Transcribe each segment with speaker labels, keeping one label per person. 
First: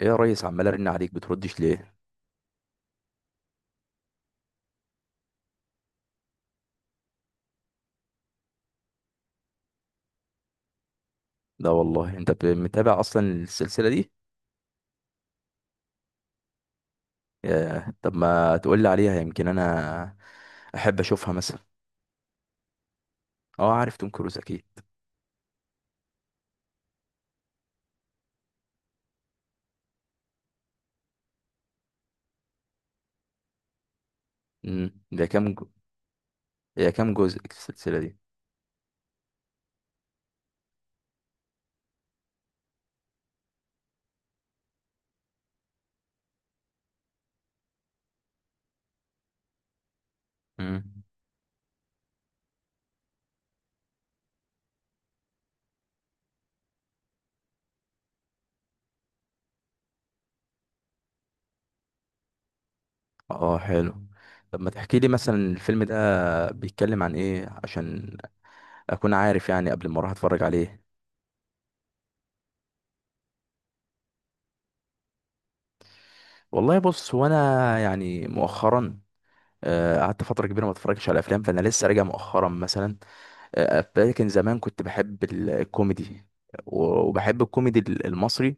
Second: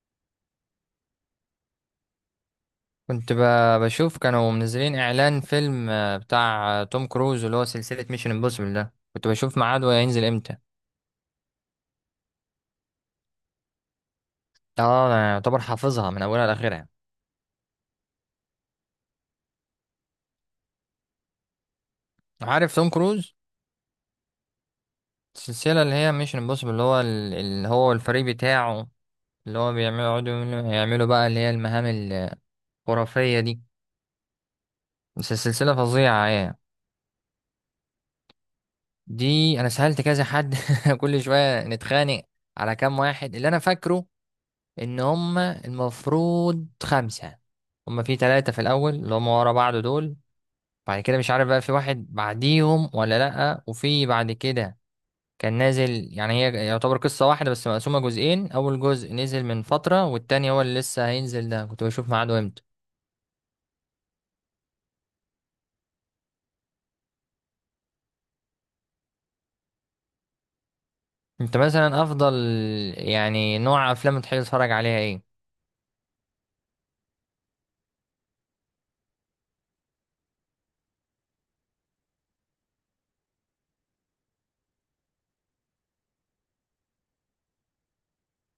Speaker 1: ايه يا ريس، عمال ارن عليك بتردش ليه؟
Speaker 2: كنت بشوف كانوا منزلين اعلان فيلم بتاع توم كروز، اللي هو سلسلة ميشن امبوسيبل، ده كنت بشوف ميعاده هينزل امتى.
Speaker 1: لا والله، انت متابع اصلا السلسله دي؟
Speaker 2: اه، انا يعتبر حافظها من اولها لاخرها.
Speaker 1: ياه. طب ما تقول لي عليها، يمكن انا احب اشوفها مثلا.
Speaker 2: عارف توم كروز؟
Speaker 1: اه، عارف توم كروز اكيد.
Speaker 2: السلسلة اللي هي ميشن امبوسيبل، اللي هو اللي هو الفريق بتاعه، اللي هو بيعملوا يقعدوا يعملوا بقى اللي هي المهام الخرافية دي.
Speaker 1: امم ده
Speaker 2: بس
Speaker 1: كام جو...
Speaker 2: السلسلة فظيعة يعني.
Speaker 1: هي كام جزء السلسله دي؟
Speaker 2: دي انا سألت كذا حد كل شوية نتخانق على كام واحد. اللي انا فاكره ان هم المفروض 5. هم في 3 في الاول اللي هم ورا بعض دول. بعد
Speaker 1: امم
Speaker 2: كده مش عارف بقى في واحد بعديهم ولا لأ، وفي بعد كده كان نازل. يعني هي يعتبر قصة واحدة بس مقسومة جزئين، اول جزء نزل من فترة والتاني هو اللي لسه هينزل، ده كنت بشوف ميعاده امتى.
Speaker 1: اه، حلو. طب ما تحكي لي مثلا الفيلم ده بيتكلم عن ايه عشان اكون عارف يعني، قبل ما اروح اتفرج عليه.
Speaker 2: انت مثلا افضل يعني نوع افلام تحب تتفرج عليها ايه؟
Speaker 1: والله بص، هو انا يعني مؤخرا، قعدت فتره كبيره ما اتفرجتش على افلام، فانا لسه راجع مؤخرا مثلا. لكن زمان كنت بحب الكوميدي و- وبحب الكوميدي المصري.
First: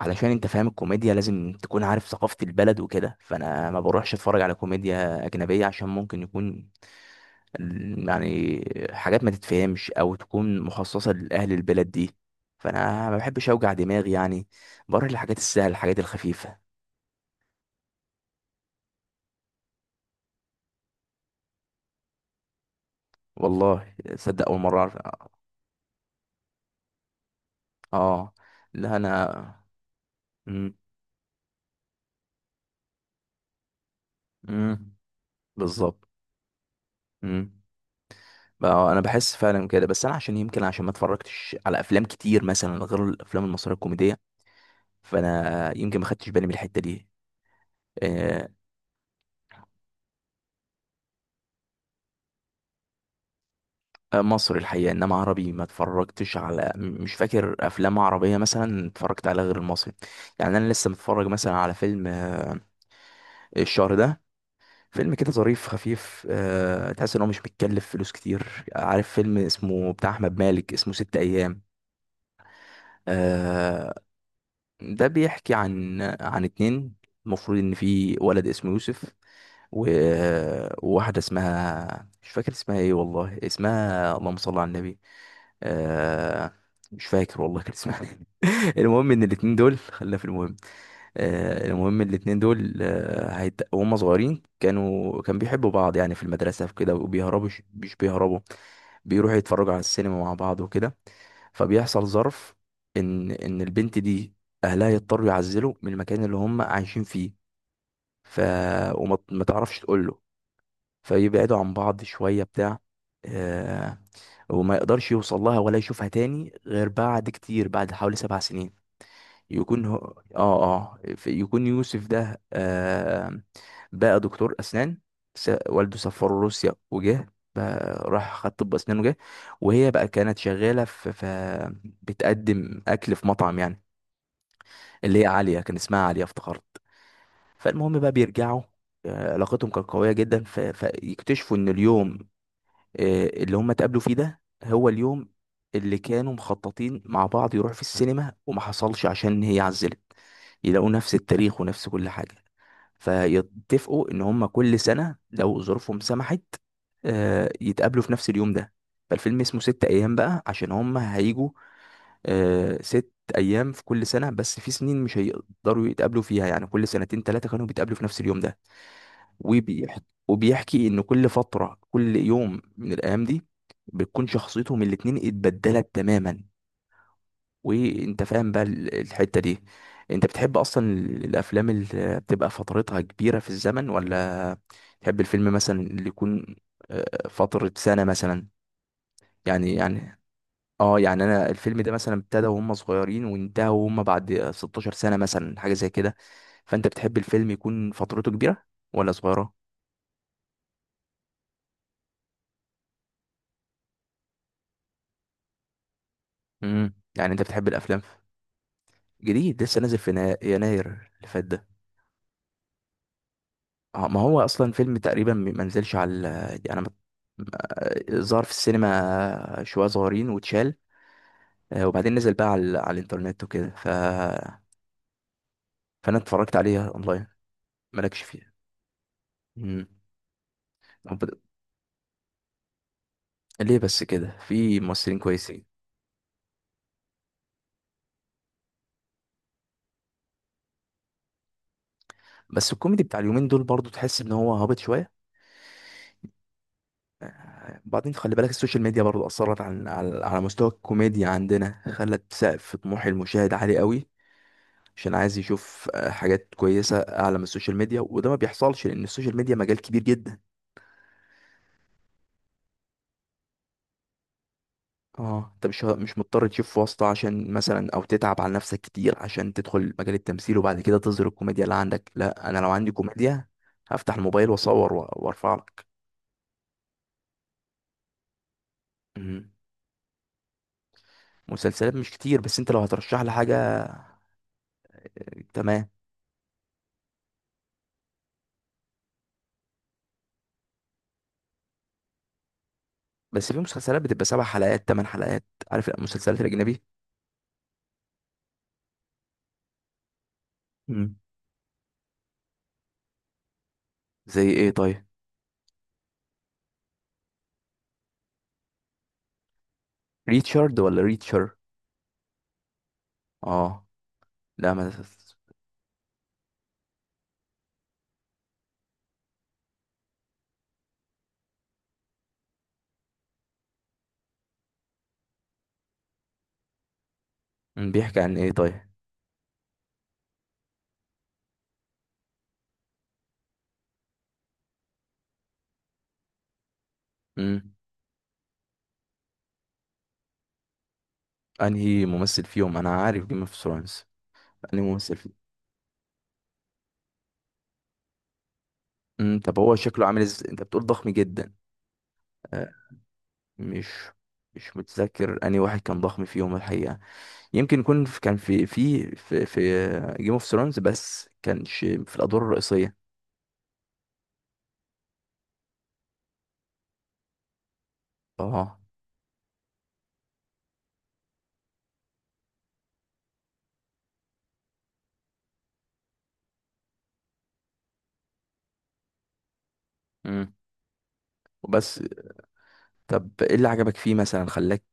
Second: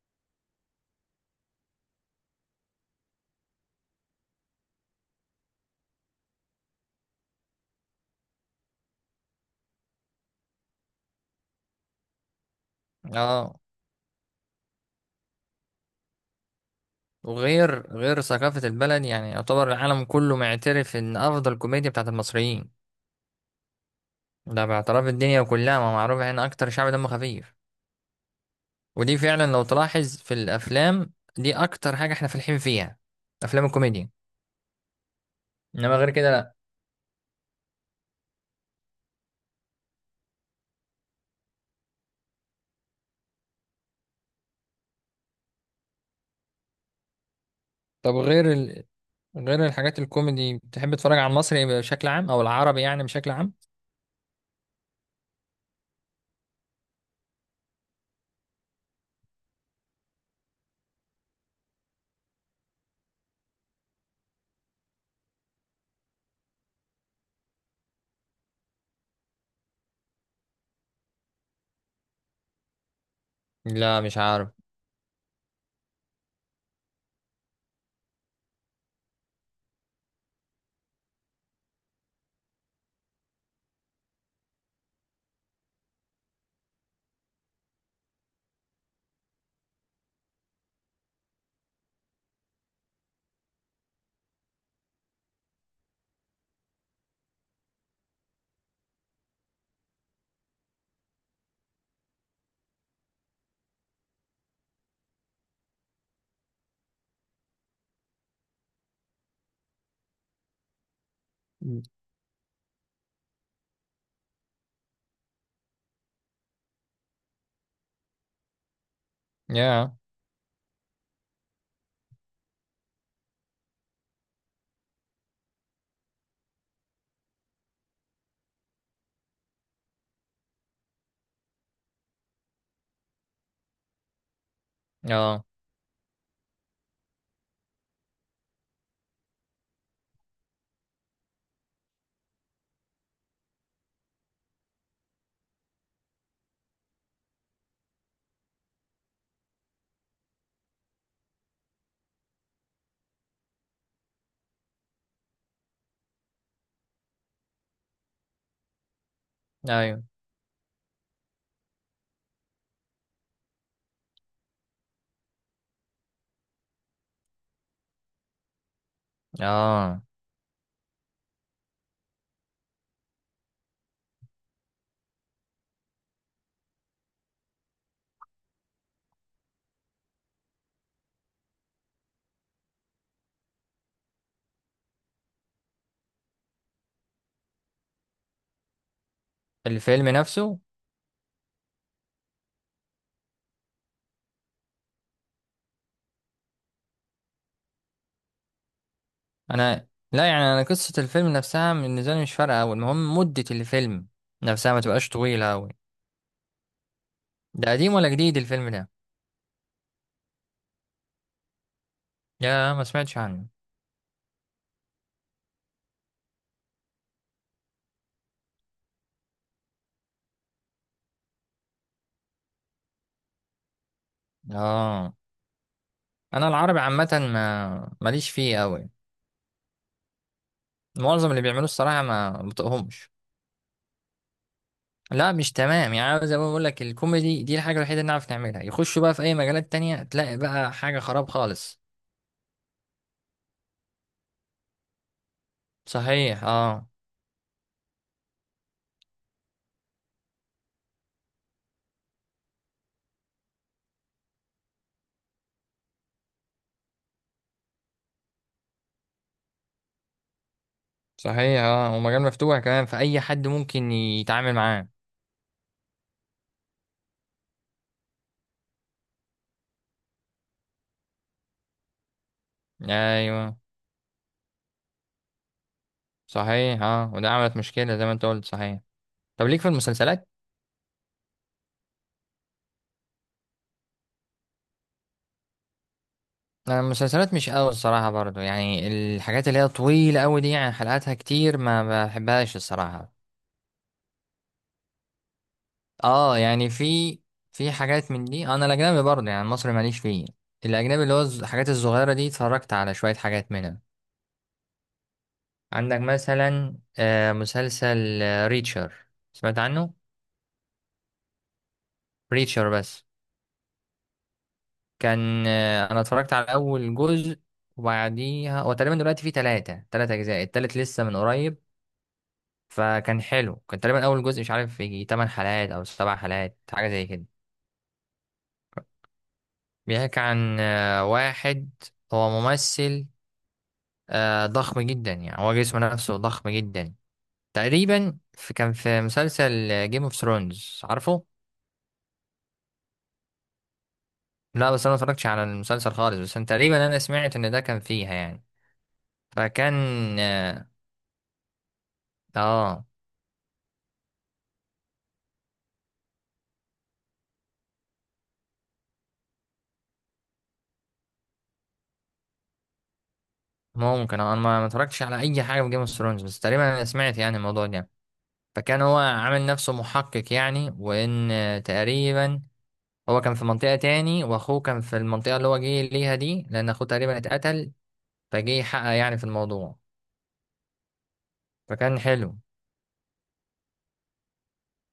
Speaker 1: علشان انت فاهم الكوميديا لازم تكون عارف ثقافة البلد وكده، فانا ما بروحش اتفرج على كوميديا اجنبية عشان ممكن يكون يعني حاجات ما تتفهمش او تكون مخصصة لاهل البلد دي، فانا ما بحبش
Speaker 2: اه.
Speaker 1: اوجع دماغي يعني. بروح للحاجات السهلة، الحاجات الخفيفة.
Speaker 2: وغير غير ثقافة البلد، يعني يعتبر العالم كله معترف ان افضل كوميديا بتاعت المصريين.
Speaker 1: والله صدق، اول
Speaker 2: ده
Speaker 1: مرة
Speaker 2: باعتراف
Speaker 1: اعرف.
Speaker 2: الدنيا كلها، ما معروف احنا اكتر شعب دم خفيف.
Speaker 1: اه، لا
Speaker 2: ودي
Speaker 1: انا.
Speaker 2: فعلا لو تلاحظ في
Speaker 1: امم.
Speaker 2: الافلام دي اكتر حاجه احنا فالحين فيها. افلام الكوميديا.
Speaker 1: امم.
Speaker 2: انما
Speaker 1: بالظبط.
Speaker 2: غير كده لا.
Speaker 1: اه، انا بحس فعلا كده، بس انا عشان يمكن، عشان ما اتفرجتش على افلام كتير مثلا غير الافلام المصريه الكوميديه، فانا يمكن ما خدتش بالي من الحته دي.
Speaker 2: طب
Speaker 1: آه،
Speaker 2: غير الحاجات الكوميدي، بتحب تتفرج على المصري بشكل عام، او العربي يعني بشكل عام؟
Speaker 1: مصري الحقيقه، انما عربي ما اتفرجتش على مش فاكر افلام عربيه مثلا اتفرجت على غير المصري. يعني انا لسه متفرج مثلا على فيلم الشهر ده، فيلم كده ظريف خفيف. تحس ان هو مش بيتكلف فلوس كتير. عارف فيلم اسمه، بتاع احمد مالك، اسمه 6 ايام. آه،
Speaker 2: لا مش عارف.
Speaker 1: ده بيحكي عن اتنين. المفروض ان في ولد اسمه يوسف و... وواحدة اسمها، مش فاكر اسمها ايه والله، اسمها اللهم صل على النبي. آه... مش فاكر والله كان اسمها إيه. المهم ان الاتنين دول، خلينا في المهم. المهم الاتنين دول وهم صغيرين كانوا بيحبوا بعض يعني في المدرسة في كده وبيهربوا. مش بيهربوا، بيروحوا يتفرجوا على السينما مع بعض وكده. فبيحصل ظرف ان البنت دي اهلها يضطروا يعزلوا من المكان اللي هم عايشين فيه، ف وما ما تعرفش تقول له. فيبعدوا عن بعض شويه بتاع. آه وما يقدرش يوصل لها ولا يشوفها تاني غير بعد كتير، بعد حوالي 7 سنين يكون هو.
Speaker 2: يا.
Speaker 1: اه، اه، يكون يوسف ده بقى دكتور اسنان. والده سافره روسيا وجه، بقى راح خد طب اسنان وجه. وهي بقى كانت شغاله في بتقدم اكل في مطعم يعني، اللي هي
Speaker 2: اه.
Speaker 1: عاليه، كان اسمها عاليه افتكرت. فالمهم بقى بيرجعوا. علاقتهم كانت قويه جدا، فيكتشفوا ان اليوم اللي هم اتقابلوا فيه ده هو اليوم اللي كانوا مخططين مع بعض يروحوا في السينما وما حصلش عشان هي عزلت. يلاقوا نفس التاريخ ونفس كل حاجة. فيتفقوا ان هم كل سنة لو ظروفهم سمحت، يتقابلوا في نفس اليوم ده. فالفيلم اسمه ست
Speaker 2: ايوه.
Speaker 1: ايام بقى عشان هم هيجوا 6 ايام في كل سنة، بس في سنين مش هيقدروا يتقابلوا فيها يعني كل سنتين تلاتة كانوا بيتقابلوا في نفس اليوم ده. وبيحكي
Speaker 2: اه.
Speaker 1: وبيحكي ان كل فتره كل يوم من الايام دي بتكون شخصيتهم الاتنين اتبدلت تماما. وانت فاهم بقى الحته دي. انت بتحب اصلا الافلام اللي بتبقى فترتها كبيره في الزمن، ولا تحب الفيلم مثلا اللي يكون فتره سنه مثلا، يعني
Speaker 2: الفيلم
Speaker 1: يعني
Speaker 2: نفسه.
Speaker 1: اه، يعني انا الفيلم ده مثلا ابتدى وهم صغيرين وانتهى وهم بعد 16 سنه مثلا، حاجه زي كده. فانت بتحب الفيلم يكون فترته كبيره ولا صغيره؟
Speaker 2: انا لا، يعني انا قصه الفيلم نفسها بالنسبه لي مش فارقه قوي، المهم مده الفيلم نفسها ما تبقاش طويله قوي.
Speaker 1: يعني انت بتحب
Speaker 2: ده قديم
Speaker 1: الافلام.
Speaker 2: ولا جديد الفيلم ده؟
Speaker 1: جديد، لسه نازل في يناير اللي فات ده.
Speaker 2: يا ما سمعتش عنه.
Speaker 1: اه، ما هو اصلا فيلم تقريبا ما نزلش على انا ما ما- ظهر في السينما شويه صغيرين واتشال. وبعدين نزل بقى على الانترنت وكده.
Speaker 2: اه.
Speaker 1: فانا
Speaker 2: انا
Speaker 1: اتفرجت
Speaker 2: العربي
Speaker 1: عليه
Speaker 2: عامه
Speaker 1: اونلاين.
Speaker 2: ما
Speaker 1: مالكش
Speaker 2: ماليش
Speaker 1: فيه؟
Speaker 2: فيه قوي.
Speaker 1: مم. طب
Speaker 2: معظم اللي بيعملوه الصراحه ما بطقهمش.
Speaker 1: ليه بس كده؟ في ممثلين
Speaker 2: لا مش
Speaker 1: كويسين.
Speaker 2: تمام يعني، أنا زي ما بقول لك الكوميدي دي الحاجه الوحيده اللي نعرف نعملها، يخشوا بقى في اي مجالات تانية تلاقي بقى حاجه خراب خالص.
Speaker 1: بس الكوميدي بتاع اليومين دول برضو تحس ان هو هابط شويه.
Speaker 2: صحيح اه.
Speaker 1: بعدين خلي بالك السوشيال ميديا برضو اثرت على مستوى الكوميديا عندنا، خلت سقف طموح المشاهد عالي قوي. عشان عايز يشوف حاجات كويسة أعلى من السوشيال ميديا، وده ما بيحصلش لأن السوشيال ميديا مجال كبير جدا.
Speaker 2: صحيح اه، ومجال مفتوح كمان، فاي حد ممكن يتعامل معاه.
Speaker 1: اه، انت مش مضطر تشوف واسطة عشان مثلا او تتعب على نفسك كتير عشان تدخل مجال التمثيل وبعد كده تظهر الكوميديا اللي عندك. لا، انا لو عندي كوميديا
Speaker 2: ايوه.
Speaker 1: هفتح الموبايل واصور وارفع لك.
Speaker 2: صحيح اه، وده عملت مشكله زي ما انت قلت صحيح. طب
Speaker 1: مم.
Speaker 2: ليك في المسلسلات؟
Speaker 1: مسلسلات مش كتير، بس انت لو هترشح لي حاجة. تمام.
Speaker 2: انا المسلسلات مش قوي الصراحه برضو، يعني الحاجات اللي هي طويله قوي دي يعني حلقاتها كتير ما بحبهاش الصراحه.
Speaker 1: بس في مسلسلات بتبقى 7 حلقات، 8 حلقات. عارف
Speaker 2: اه
Speaker 1: المسلسلات
Speaker 2: يعني
Speaker 1: الأجنبي؟
Speaker 2: في حاجات من دي، انا الاجنبي برضه يعني مصري ماليش فيه. الاجنبي اللي
Speaker 1: مم.
Speaker 2: هو الحاجات الصغيره دي اتفرجت على شويه حاجات منها.
Speaker 1: زي ايه طيب؟
Speaker 2: عندك مثلا مسلسل ريتشر، سمعت عنه؟
Speaker 1: ريتشارد ولا ريتشر؟
Speaker 2: ريتشر بس.
Speaker 1: اه، لا ما.
Speaker 2: كان انا اتفرجت على اول جزء، وبعديها هو تقريبا دلوقتي فيه تلات اجزاء، التالت لسه من قريب. فكان حلو، كان تقريبا اول جزء مش عارف يجي 8 حلقات او 7 حلقات حاجه زي كده.
Speaker 1: بيحكي عن ايه طيب؟
Speaker 2: بيحكي عن واحد. هو ممثل ضخم جدا، يعني هو جسمه نفسه ضخم جدا.
Speaker 1: امم
Speaker 2: تقريبا في كان في مسلسل جيم اوف ثرونز، عارفه؟
Speaker 1: انهي ممثل فيهم؟ انا عارف جيم اوف ثرونز.
Speaker 2: لا
Speaker 1: انهي
Speaker 2: بس انا ما
Speaker 1: ممثل
Speaker 2: اتفرجتش
Speaker 1: فيهم؟
Speaker 2: على المسلسل خالص، بس أنا تقريبا انا سمعت ان ده كان فيها يعني.
Speaker 1: طب
Speaker 2: فكان
Speaker 1: هو شكله عامل ازاي؟ انت
Speaker 2: اه
Speaker 1: بتقول ضخم جدا. آه،
Speaker 2: آه،
Speaker 1: مش مش متذكر انهي واحد كان ضخم فيهم الحقيقة. يمكن يكون كان في جيم اوف ثرونز بس كانش في الادوار الرئيسية.
Speaker 2: ممكن. انا ما اتفرجتش على اي حاجه من جيم اوف ثرونز، بس تقريبا انا سمعت يعني الموضوع ده.
Speaker 1: اه،
Speaker 2: فكان هو عامل نفسه محقق يعني، وان تقريبا هو كان في منطقه تاني، واخوه كان في المنطقه اللي هو جه ليها دي، لان اخوه تقريبا اتقتل فجه يحقق يعني في الموضوع.
Speaker 1: امم وبس.
Speaker 2: فكان حلو.
Speaker 1: طب ايه اللي عجبك فيه مثلا خلاك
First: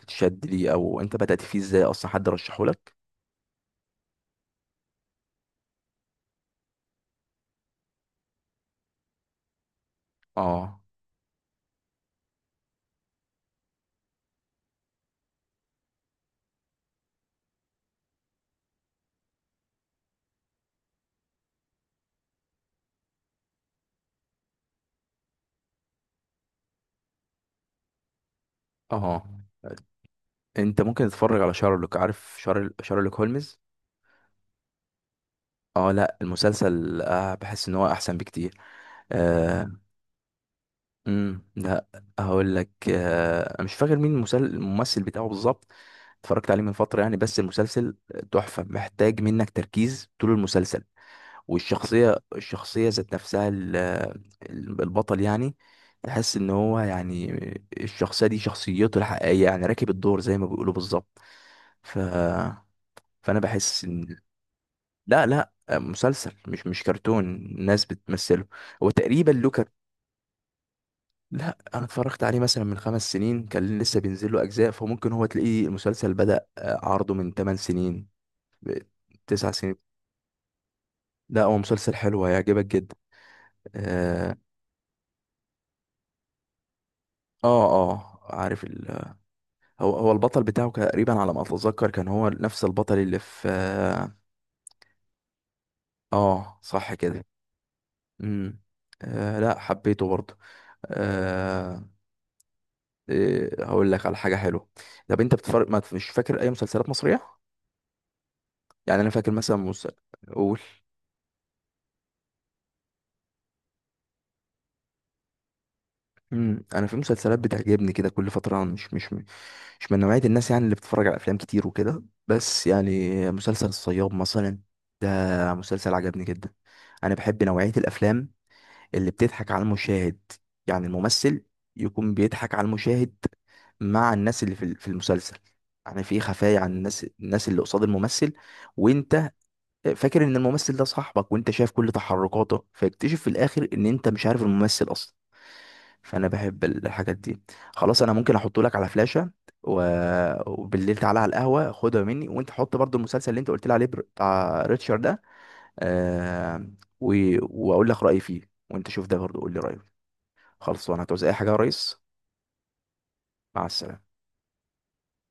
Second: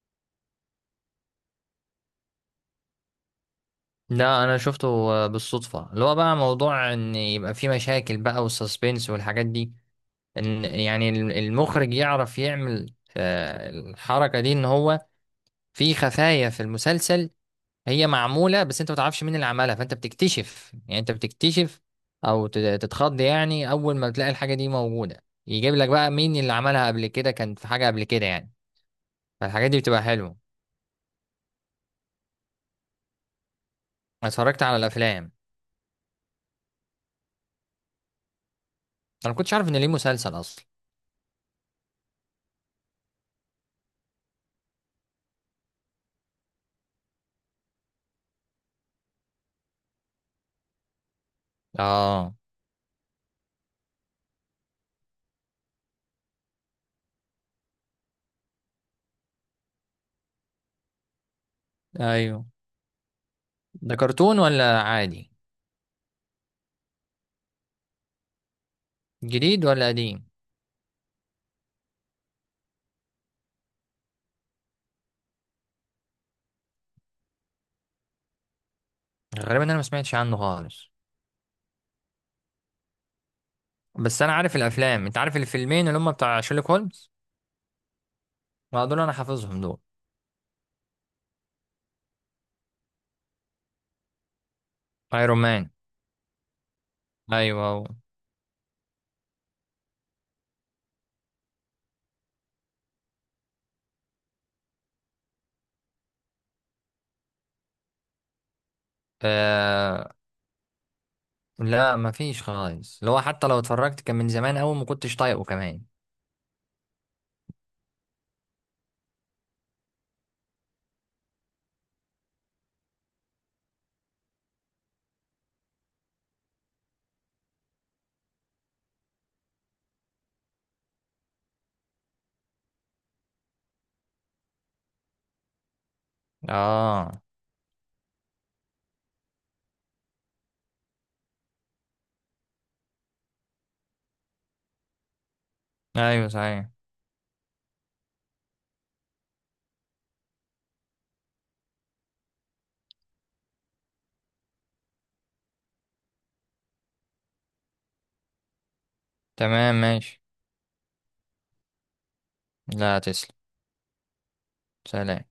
Speaker 1: تتشد ليه؟ او انت بدأت فيه ازاي اصلا؟ حد رشحه لك؟
Speaker 2: لا انا شفته بالصدفه. اللي هو بقى موضوع ان يبقى في مشاكل بقى، والسسبنس والحاجات دي. ان
Speaker 1: اه،
Speaker 2: يعني المخرج يعرف يعمل الحركه دي، ان هو في خفايا في المسلسل هي معموله بس انت ما تعرفش مين اللي عملها، فانت بتكتشف يعني انت بتكتشف او تتخض يعني اول ما بتلاقي الحاجه دي موجوده، يجيب لك بقى مين اللي عملها قبل كده، كان في حاجه قبل كده يعني.
Speaker 1: اه،
Speaker 2: فالحاجات دي بتبقى حلوه.
Speaker 1: انت ممكن تتفرج على شارلوك. عارف شارلوك هولمز؟
Speaker 2: أنا اتفرجت على الافلام.
Speaker 1: اه، لا المسلسل بحس ان هو احسن بكتير.
Speaker 2: انا ما كنتش عارف
Speaker 1: آه
Speaker 2: ان ليه مسلسل اصلا.
Speaker 1: لا، هقول لك، مش فاكر مين الممثل بتاعه بالظبط. اتفرجت عليه من فترة يعني، بس المسلسل تحفة، محتاج منك تركيز طول المسلسل. والشخصية،
Speaker 2: اه.
Speaker 1: ذات نفسها، البطل يعني، تحس ان هو يعني الشخصية دي شخصيته الحقيقية، يعني راكب الدور زي ما بيقولوا بالظبط. ف...
Speaker 2: ايوه.
Speaker 1: فانا بحس
Speaker 2: ده
Speaker 1: ان.
Speaker 2: كرتون ولا
Speaker 1: لا،
Speaker 2: عادي؟
Speaker 1: لا، مسلسل مش كرتون، الناس بتمثله. هو تقريبا له
Speaker 2: جديد ولا قديم؟
Speaker 1: لا، انا اتفرجت عليه مثلا من 5 سنين، كان لسه بينزل له اجزاء. فممكن هو تلاقيه المسلسل بدأ عرضه من 8 سنين ب- 9
Speaker 2: غالبا
Speaker 1: سنين.
Speaker 2: انا ما سمعتش عنه خالص.
Speaker 1: لا، هو مسلسل حلو، هيعجبك جدا.
Speaker 2: بس انا
Speaker 1: اه،
Speaker 2: عارف الافلام، انت عارف الفيلمين اللي هم بتاع شيرلوك هولمز؟
Speaker 1: اه، عارف
Speaker 2: ما دول انا حافظهم دول.
Speaker 1: هو البطل بتاعه تقريبا على ما اتذكر كان هو نفس البطل اللي في
Speaker 2: ايرون مان.
Speaker 1: آه صح كده.
Speaker 2: ايوه
Speaker 1: امم لا، حبيته برضه. آه إيه، هقول لك على حاجه حلوه. طب انت بتفرق، ما مش فاكر اي مسلسلات مصريه. يعني انا فاكر مثلا
Speaker 2: آه...
Speaker 1: اقول.
Speaker 2: لا ما فيش خالص، اللي هو حتى لو اتفرجت كان من زمان قوي ما كنتش طايقه كمان.
Speaker 1: انا، في مسلسلات بتعجبني كده كل فتره. أنا مش من نوعيه الناس يعني اللي بتتفرج على افلام كتير وكده، بس يعني مسلسل الصياد مثلا ده، مسلسل عجبني جدا. انا بحب نوعيه الافلام اللي بتضحك على المشاهد، يعني الممثل يكون بيضحك على المشاهد مع الناس اللي في المسلسل، يعني في خفايا عن
Speaker 2: اه.
Speaker 1: الناس اللي قصاد الممثل وانت فاكر ان الممثل ده صاحبك وانت شايف كل تحركاته، فيكتشف في الاخر ان انت مش عارف الممثل اصلا. فانا
Speaker 2: ايوه
Speaker 1: بحب
Speaker 2: صحيح.
Speaker 1: الحاجات دي. خلاص، انا ممكن احطه لك على فلاشة و... وبالليل تعالى على القهوة خدها مني، وانت حط برضو المسلسل اللي انت قلت لي عليه بتاع ريتشارد ده. آه... و... واقول لك رأيي فيه، وانت شوف ده برضو قول لي
Speaker 2: تمام
Speaker 1: رأيك.
Speaker 2: ماشي.
Speaker 1: خلاص، وانا هتعوز اي حاجة يا ريس؟
Speaker 2: لا تسلم.
Speaker 1: مع السلامة.
Speaker 2: سلام.